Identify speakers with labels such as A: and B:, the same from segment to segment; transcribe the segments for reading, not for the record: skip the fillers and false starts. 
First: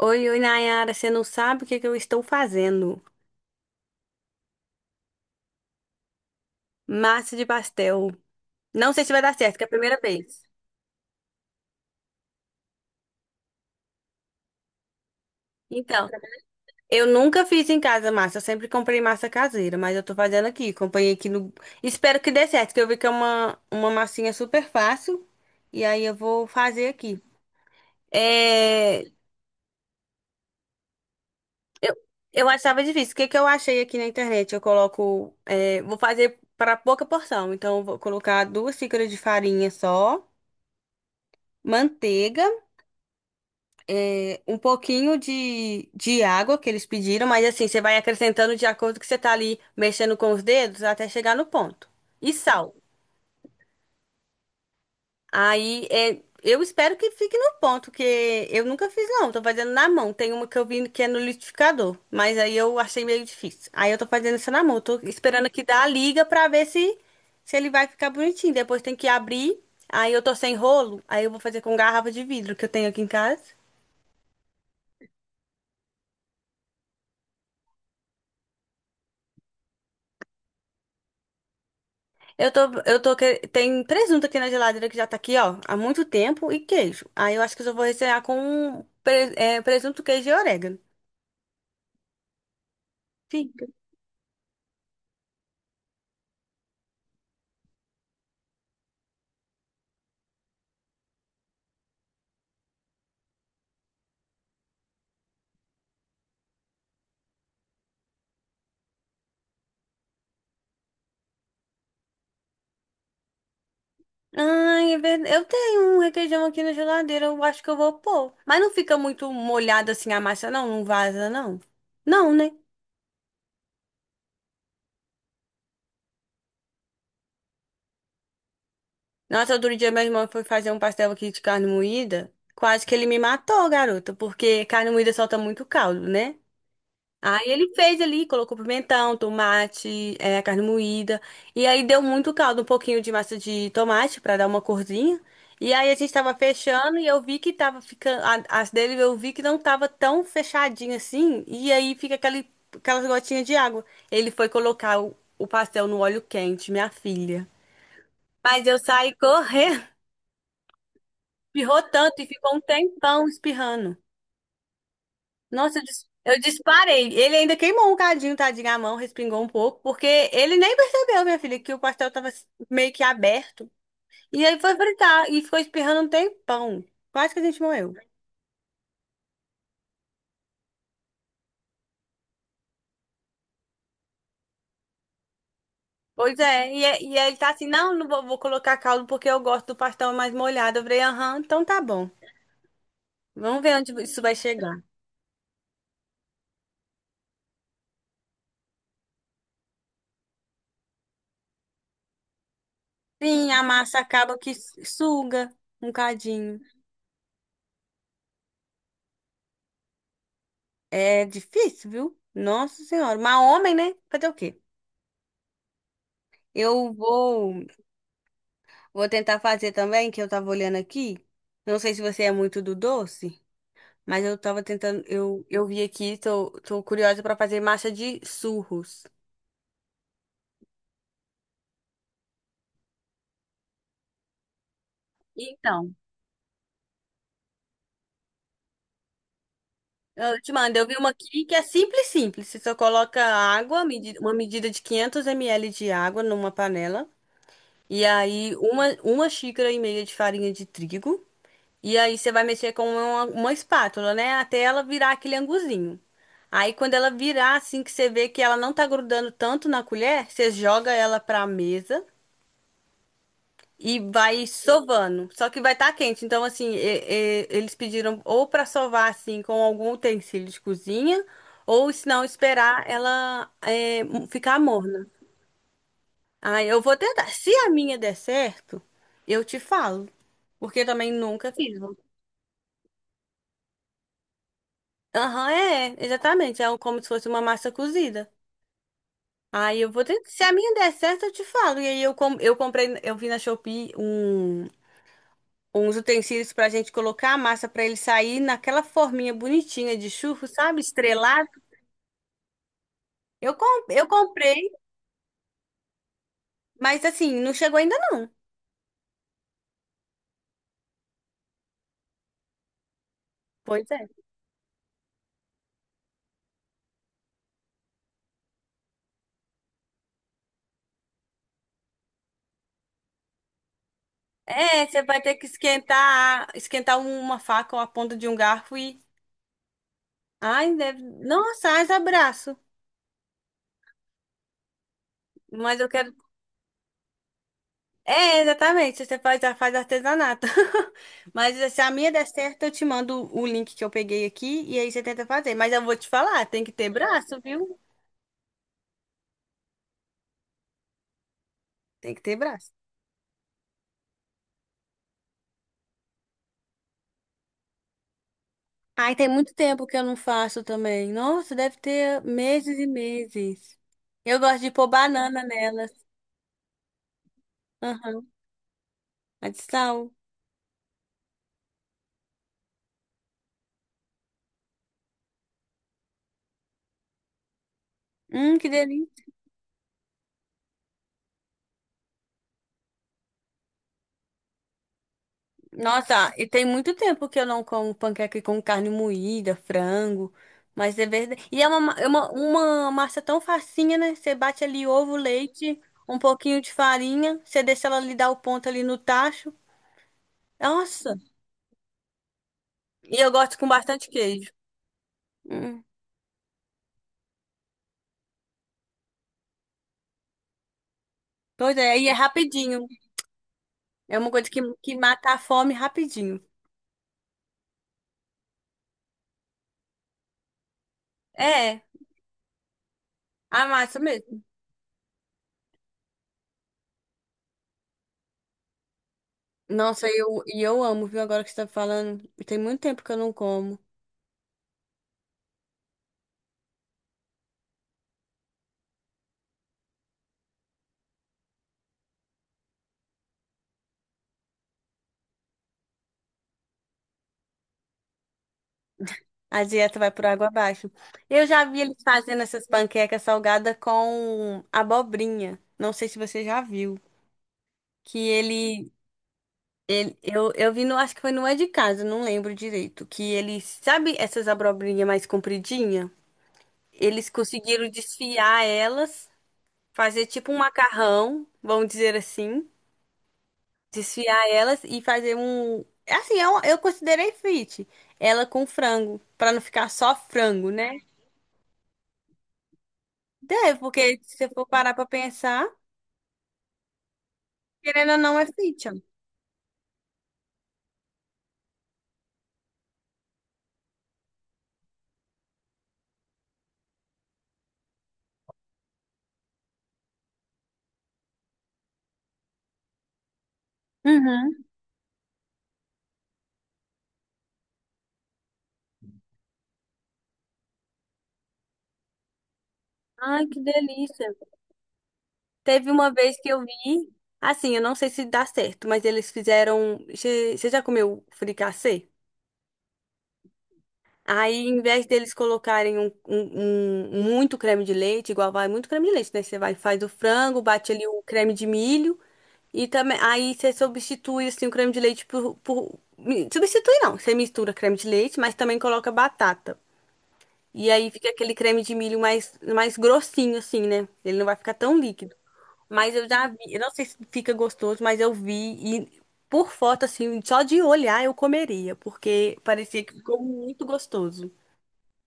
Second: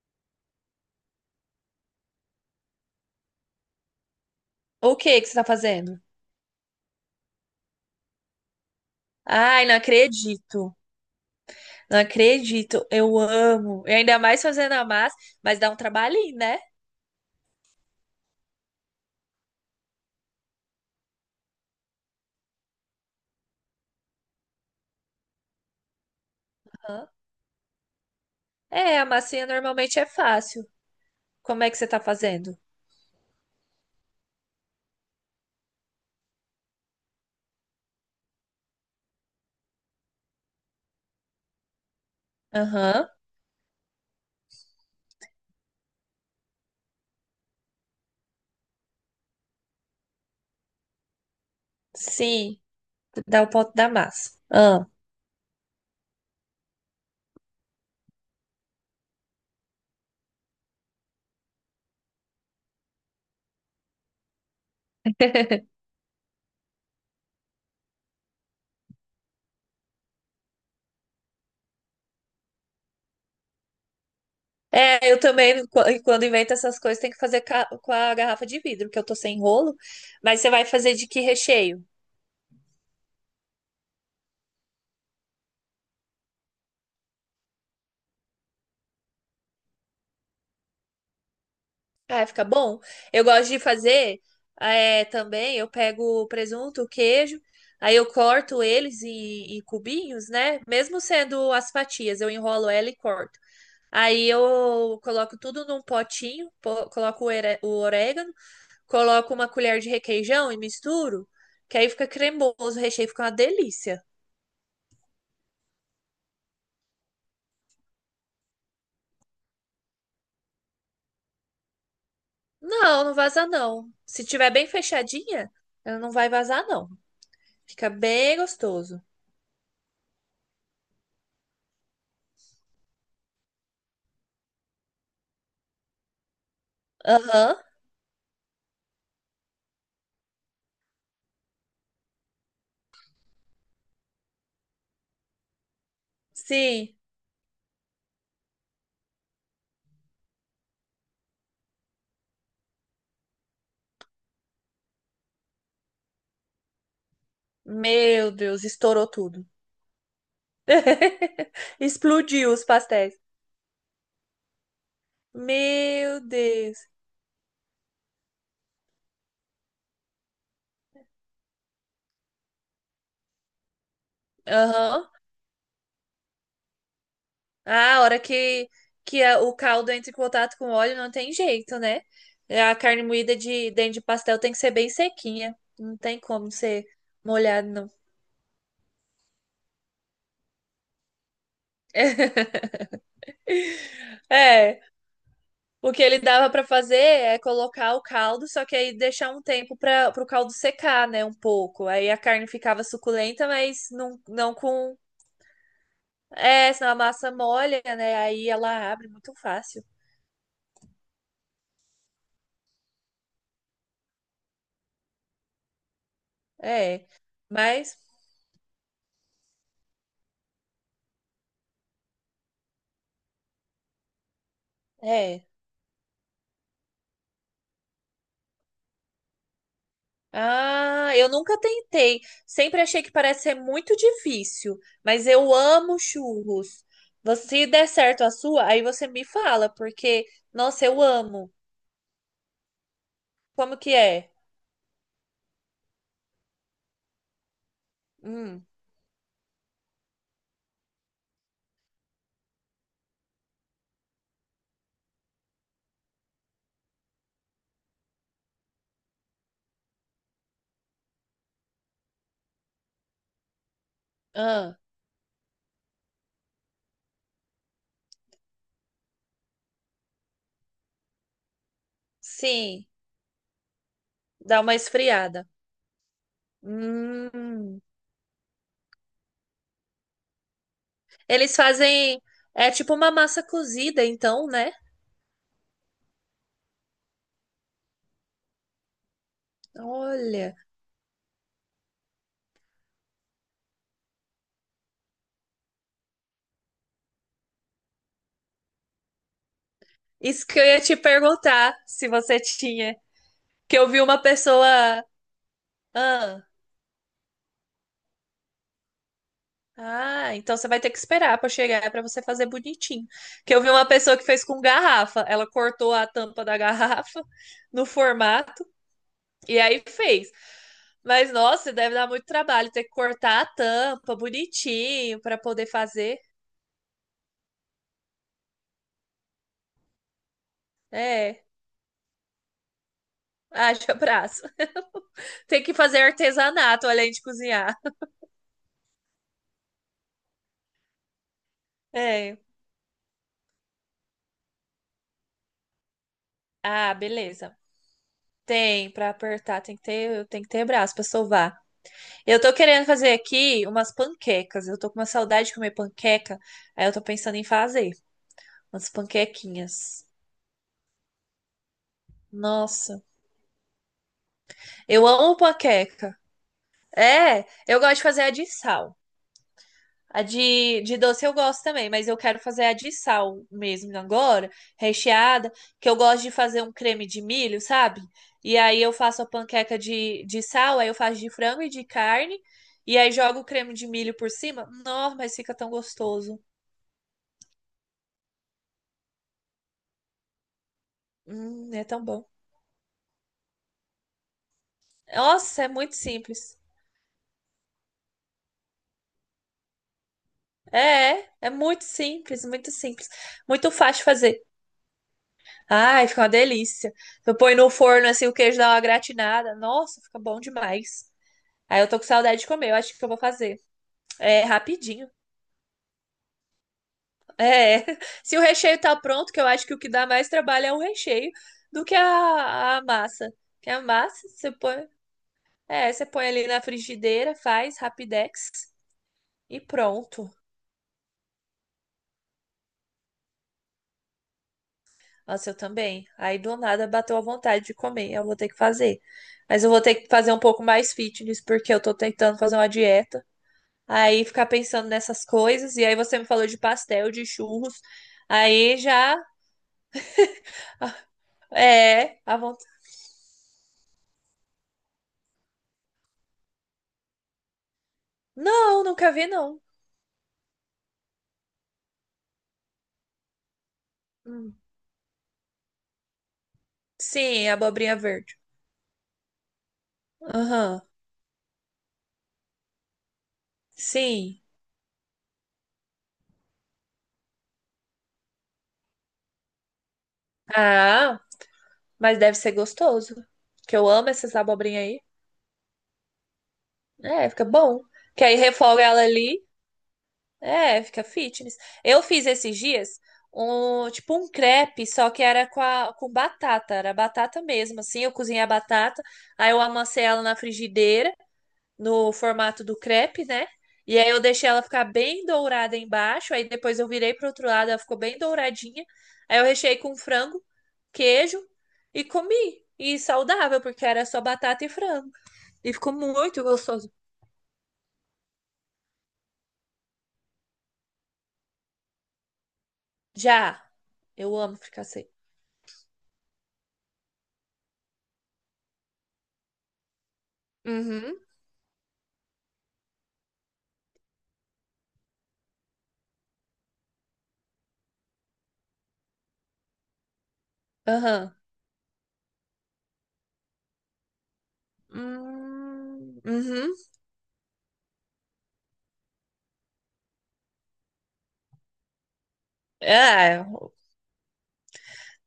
A: Oi, oi, Nayara, você não sabe o que que eu estou fazendo?
B: O que que você tá fazendo?
A: Massa de pastel. Não sei se vai dar certo, que é
B: Ai,
A: a
B: não
A: primeira vez.
B: acredito. Não acredito. Eu amo. E ainda mais fazendo a massa, mas dá um
A: Então,
B: trabalhinho, né?
A: eu nunca fiz em casa massa, eu sempre comprei massa caseira, mas eu tô fazendo aqui, acompanhei aqui no... Espero que dê certo, que eu vi que é uma massinha super fácil, e aí eu vou fazer
B: Aham.
A: aqui.
B: É,
A: É,
B: a massinha normalmente é fácil. Como é que você
A: eu,
B: tá
A: eu
B: fazendo?
A: achava difícil, o que que eu achei aqui na internet? Eu coloco, é, vou fazer para pouca porção, então eu vou colocar duas xícaras de farinha só, manteiga,
B: Aham.
A: um pouquinho de água que eles pediram, mas assim, você vai acrescentando de acordo que você tá ali mexendo com os dedos até chegar no ponto. E
B: Sim,
A: sal.
B: dá o ponto da massa. Ah.
A: Aí é, eu espero que fique no ponto, que eu nunca fiz, não. Tô fazendo na mão. Tem uma que eu vi que é no liquidificador, mas aí eu achei meio difícil. Aí eu tô fazendo isso na mão. Tô esperando que dá a liga pra ver se, se ele vai ficar bonitinho. Depois tem que abrir. Aí eu tô sem rolo, aí eu vou fazer com garrafa de vidro que eu tenho aqui em casa.
B: É, eu também, quando invento essas coisas, tem que fazer com a garrafa de vidro, porque eu tô sem rolo. Mas você vai fazer de que recheio?
A: Eu tô, Tem presunto aqui na geladeira que já tá aqui, ó, há muito tempo e queijo. Aí eu acho que eu só vou recear com presunto, queijo e orégano.
B: Ah, fica bom. Eu gosto de
A: Fica.
B: fazer é, também. Eu pego o presunto, o queijo, aí eu corto eles em cubinhos, né? Mesmo sendo as fatias, eu enrolo ela e corto. Aí eu coloco tudo num potinho, coloco o o orégano, coloco uma colher de requeijão e misturo, que aí fica cremoso, o recheio fica uma delícia.
A: Ai, é verdade. Eu tenho um requeijão aqui na geladeira, eu acho que eu vou pôr. Mas não fica muito molhado assim a massa, não? Não vaza, não? Não, né?
B: Não, não vaza não. Se tiver bem fechadinha, ela não vai vazar não. Fica bem gostoso.
A: Nossa, outro dia minha irmã foi fazer um pastel aqui de carne moída. Quase que ele me matou, garota, porque carne moída solta muito caldo, né? Aí
B: Aham,
A: ele fez ali, colocou pimentão, tomate, é, carne moída. E aí deu muito caldo, um pouquinho de massa de tomate pra dar uma corzinha. E aí a gente tava
B: sim.
A: fechando e eu vi que tava ficando. As dele eu vi que não tava tão fechadinho assim. E aí fica aquele, aquelas gotinhas de água. Ele foi colocar o pastel no óleo quente, minha filha.
B: Meu Deus,
A: Mas eu
B: estourou
A: saí
B: tudo.
A: correndo, espirrou tanto e
B: Explodiu
A: ficou um
B: os pastéis.
A: tempão espirrando. Nossa,
B: Meu
A: eu
B: Deus.
A: disparei. Ele ainda queimou um cadinho, tadinho, a mão, respingou um pouco, porque ele nem percebeu, minha filha, que o pastel tava meio que aberto. E aí foi
B: Aham.
A: fritar e ficou espirrando um tempão. Quase que a gente morreu.
B: Ah, a hora que o caldo entra em contato com o óleo, não tem jeito, né? É, a carne moída de dentro de pastel tem que ser bem sequinha. Não tem
A: Pois
B: como
A: é,
B: ser
A: e aí ele tá assim,
B: molhado, não.
A: não, não vou, vou colocar caldo porque eu gosto do pastel mais molhado. Eu falei, aham, então tá bom. Vamos ver onde isso vai
B: É,
A: chegar.
B: o que ele dava pra fazer é colocar o caldo, só que aí deixar um tempo para o caldo secar, né, um pouco. Aí a carne ficava suculenta,
A: Sim, a
B: mas
A: massa
B: não,
A: acaba que
B: não com
A: suga um cadinho.
B: é, senão a massa molha, né? Aí ela abre muito fácil.
A: É difícil, viu? Nossa Senhora. Mas homem, né? Fazer o quê? Eu
B: É.
A: vou.
B: Mas,
A: Vou tentar fazer também, que eu tava olhando aqui. Não sei se você é muito do doce, mas eu tava tentando, eu,
B: é.
A: eu vi aqui, tô curiosa pra fazer massa de surros.
B: Ah, eu nunca tentei. Sempre achei que parece ser muito difícil. Mas eu
A: Então,
B: amo churros. Você- Se der certo a sua, aí você me fala, porque,
A: eu te mando,
B: nossa,
A: eu vi
B: eu
A: uma aqui
B: amo.
A: que é simples, simples. Você só coloca
B: Como
A: água,
B: que é?
A: uma medida de 500 ml de água numa panela, e aí
B: Hum,
A: uma xícara e meia de farinha de trigo. E aí você vai mexer com uma espátula, né? Até ela virar aquele anguzinho. Aí quando ela virar, assim que você vê que ela não tá grudando tanto na colher, você joga ela pra mesa e vai
B: ah,
A: sovando. Só que vai estar quente. Então, assim, eles pediram ou pra sovar, assim, com algum utensílio de cozinha, ou se não,
B: sim.
A: esperar ela é, ficar
B: Dá uma
A: morna.
B: esfriada.
A: Aí eu vou tentar. Se a
B: Hum.
A: minha der certo, eu te falo. Porque eu também nunca
B: Eles
A: fiz.
B: fazem. É tipo uma massa cozida, então, né?
A: Aham, é, exatamente. Como se fosse uma massa cozida. Aí eu vou ter, se a
B: Olha.
A: minha der certo, eu te falo. E aí eu comprei, eu vi na Shopee uns utensílios pra gente colocar a massa pra ele sair naquela forminha bonitinha de churro,
B: Isso que eu
A: sabe?
B: ia te
A: Estrelado.
B: perguntar se você tinha. Que eu vi
A: Eu
B: uma
A: comprei,
B: pessoa. Ah,
A: mas assim, não chegou ainda não.
B: ah, então você vai ter que esperar pra chegar pra você fazer bonitinho. Que eu vi uma
A: Pois é.
B: pessoa que fez com garrafa. Ela cortou a tampa da garrafa no formato e aí fez. Mas nossa, deve dar muito trabalho ter que cortar a tampa
A: É, você
B: bonitinho
A: vai ter
B: pra
A: que
B: poder fazer.
A: esquentar, esquentar uma faca ou a ponta de um garfo e. Ai, deve.
B: É,
A: Nossa, ai, abraço.
B: haja braço. Tem que
A: Mas eu
B: fazer
A: quero.
B: artesanato além de cozinhar.
A: É, exatamente. Você faz, faz artesanato. Mas se a minha der
B: É.
A: certo, eu te mando o link que eu peguei aqui e aí você tenta fazer. Mas eu vou te falar, tem que ter
B: Ah,
A: braço,
B: beleza.
A: viu?
B: Tem pra apertar, tem que ter braço pra sovar.
A: Tem que ter
B: Eu tô
A: braço.
B: querendo fazer aqui umas panquecas. Eu tô com uma saudade de comer panqueca, aí eu tô pensando em fazer umas
A: Ai, tem muito tempo que eu
B: panquequinhas.
A: não faço também. Nossa, deve ter meses e
B: Nossa,
A: meses. Eu gosto de pôr
B: eu amo
A: banana nelas.
B: panqueca. É, eu gosto de fazer
A: Aham.
B: a de sal.
A: A de sal.
B: A de doce eu gosto também, mas eu quero fazer a de sal mesmo agora, recheada, que eu gosto de fazer um creme de milho, sabe? E
A: Que
B: aí eu faço
A: delícia.
B: a panqueca de sal, aí eu faço de frango e de carne, e aí jogo o creme de milho por cima. Nossa, mas fica tão
A: Nossa,
B: gostoso.
A: e tem muito tempo que eu não como panqueca com carne moída, frango, mas é verdade. E é uma,
B: É tão bom.
A: uma massa tão facinha, né? Você bate ali ovo,
B: Nossa, é
A: leite,
B: muito
A: um
B: simples.
A: pouquinho de farinha, você deixa ela ali dar o ponto ali no tacho. Nossa!
B: É, é muito simples, muito simples.
A: E eu gosto com
B: Muito fácil de
A: bastante
B: fazer.
A: queijo. Hum.
B: Ai, fica uma delícia. Eu põe no forno assim, o queijo dá uma gratinada. Nossa, fica bom demais.
A: Pois
B: Aí eu
A: é,
B: tô com
A: e é
B: saudade de comer, eu
A: rapidinho.
B: acho que eu vou fazer.
A: É uma
B: É
A: coisa que
B: rapidinho.
A: mata a fome rapidinho.
B: É, se o recheio tá pronto, que eu acho que o que dá mais trabalho é o recheio
A: É,
B: do que a massa.
A: a
B: Que a
A: massa
B: massa
A: mesmo.
B: você põe, é, você põe ali na frigideira, faz rapidex e
A: Nossa,
B: pronto.
A: eu amo, viu? Agora que você tá falando, tem muito tempo que eu não como.
B: Nossa, eu também. Aí do nada bateu a vontade de comer, eu vou ter que fazer. Mas eu vou ter que fazer um pouco mais fitness porque eu tô tentando fazer uma dieta. Aí ficar pensando nessas coisas e aí você me falou de pastel, de churros. Aí já
A: A dieta vai por água abaixo. Eu já vi eles
B: é, à
A: fazendo essas
B: vontade.
A: panquecas salgadas com abobrinha. Não sei se você já viu. Que
B: Não,
A: ele,
B: nunca vi, não.
A: eu vi no, acho que foi no É de Casa, não lembro direito. Que ele, sabe essas
B: Hum.
A: abobrinhas mais compridinhas? Eles
B: Sim,
A: conseguiram
B: abobrinha verde.
A: desfiar elas, fazer tipo um
B: Aham,
A: macarrão, vamos dizer assim.
B: sim.
A: Desfiar elas e fazer um. Assim, eu considerei fit. Ela com frango, pra não ficar só frango, né?
B: Ah, mas deve ser gostoso. Que
A: Deve,
B: eu amo
A: porque
B: essas
A: se você for
B: abobrinhas
A: parar
B: aí.
A: pra pensar,
B: É, fica bom.
A: querendo ou
B: Que aí
A: não, é
B: refoga
A: fiction.
B: ela ali. É, fica fitness. Eu fiz esses dias um tipo um crepe, só que era com, com batata, era batata mesmo, assim. Eu cozinhei a batata, aí eu amassei ela na frigideira no formato do crepe, né? E aí eu deixei ela
A: Uhum.
B: ficar bem dourada embaixo, aí depois eu virei pro outro lado, ela ficou bem douradinha. Aí eu recheei com frango, queijo e comi. E
A: Ai, que
B: saudável, porque era só
A: delícia.
B: batata e frango. E
A: Teve
B: ficou
A: uma vez
B: muito
A: que eu
B: gostoso.
A: vi, assim, eu não sei se dá certo, mas eles fizeram. Você já comeu fricassê?
B: Já, eu
A: Aí,
B: amo
A: em vez
B: fricassê.
A: deles colocarem muito creme de leite, igual vai muito creme de leite, né? Você vai, faz o frango, bate ali
B: Uhum.
A: o creme de milho e também aí você substitui assim o creme de leite substitui não, você mistura creme de leite, mas também coloca batata. E aí fica
B: Aham.
A: aquele creme de milho mais, mais grossinho, assim, né? Ele não vai ficar tão líquido. Mas eu já vi,
B: Uhum.
A: eu não sei se fica gostoso, mas eu vi e por foto, assim, só de olhar eu comeria, porque parecia que ficou
B: É.
A: muito gostoso.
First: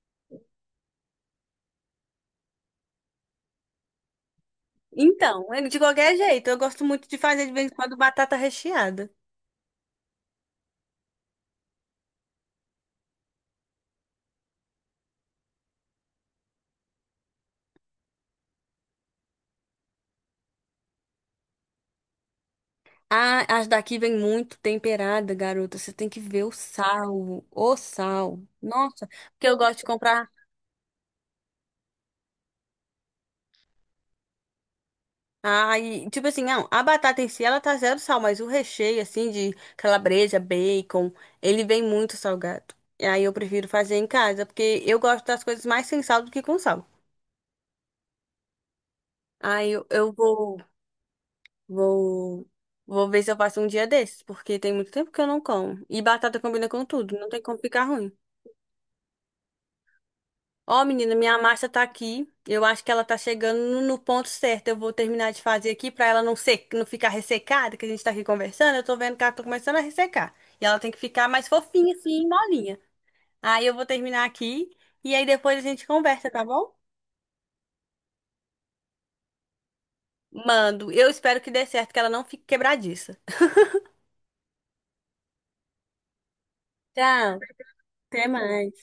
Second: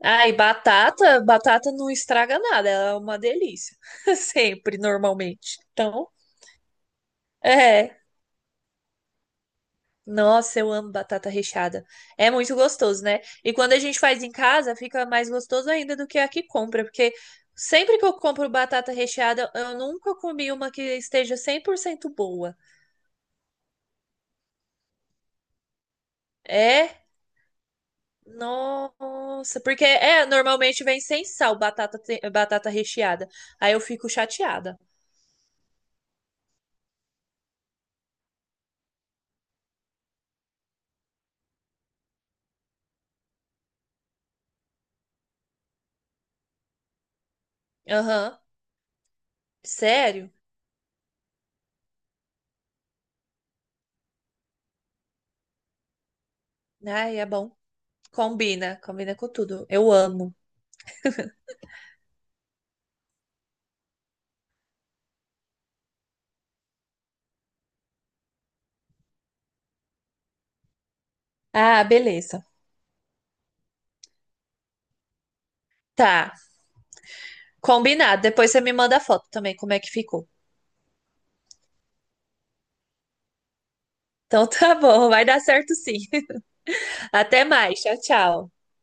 B: Ah, e batata, batata não estraga nada, ela é uma delícia. Sempre,
A: Então,
B: normalmente.
A: é de
B: Então,
A: qualquer jeito, eu gosto muito de fazer de vez em quando
B: é.
A: batata recheada.
B: Nossa, eu amo batata recheada. É muito gostoso, né? E quando a gente faz em casa, fica mais gostoso ainda do que a que compra, porque sempre que eu compro batata recheada, eu nunca comi uma que esteja 100% boa.
A: Ah, as daqui vem muito temperada, garota. Você tem que ver o
B: É?
A: sal, o sal. Nossa, porque eu
B: Nossa,
A: gosto
B: porque
A: de
B: é,
A: comprar.
B: normalmente vem sem sal batata, batata recheada. Aí eu fico chateada.
A: Ai, tipo assim, não, a batata em si ela tá zero sal, mas o recheio, assim, de calabresa, bacon, ele vem muito salgado. E aí eu prefiro fazer em casa, porque eu gosto das coisas mais sem sal do que com sal.
B: Aham.
A: Aí eu, eu
B: Sério?
A: vou, vou, vou ver se eu faço um dia desses, porque tem muito tempo que eu não como. E batata combina com tudo,
B: Ai, é
A: não tem
B: bom.
A: como ficar ruim.
B: Combina, combina com tudo. Eu amo.
A: Ó, menina, minha massa tá aqui. Eu acho que ela tá chegando no no ponto certo. Eu vou terminar de fazer aqui pra ela não se... não ficar ressecada, que a gente tá aqui conversando. Eu tô vendo que ela tá começando a ressecar. E ela tem que ficar mais
B: Ah,
A: fofinha, assim,
B: beleza.
A: molinha. Aí eu vou terminar aqui e aí depois a gente conversa,
B: Tá.
A: tá bom?
B: Combinado. Depois você me manda a foto também, como é que ficou.
A: Mando. Eu espero que dê certo, que ela não fique quebradiça.
B: Então tá bom, vai dar certo sim.
A: Tchau,
B: Até mais, tchau,
A: até
B: tchau.
A: mais.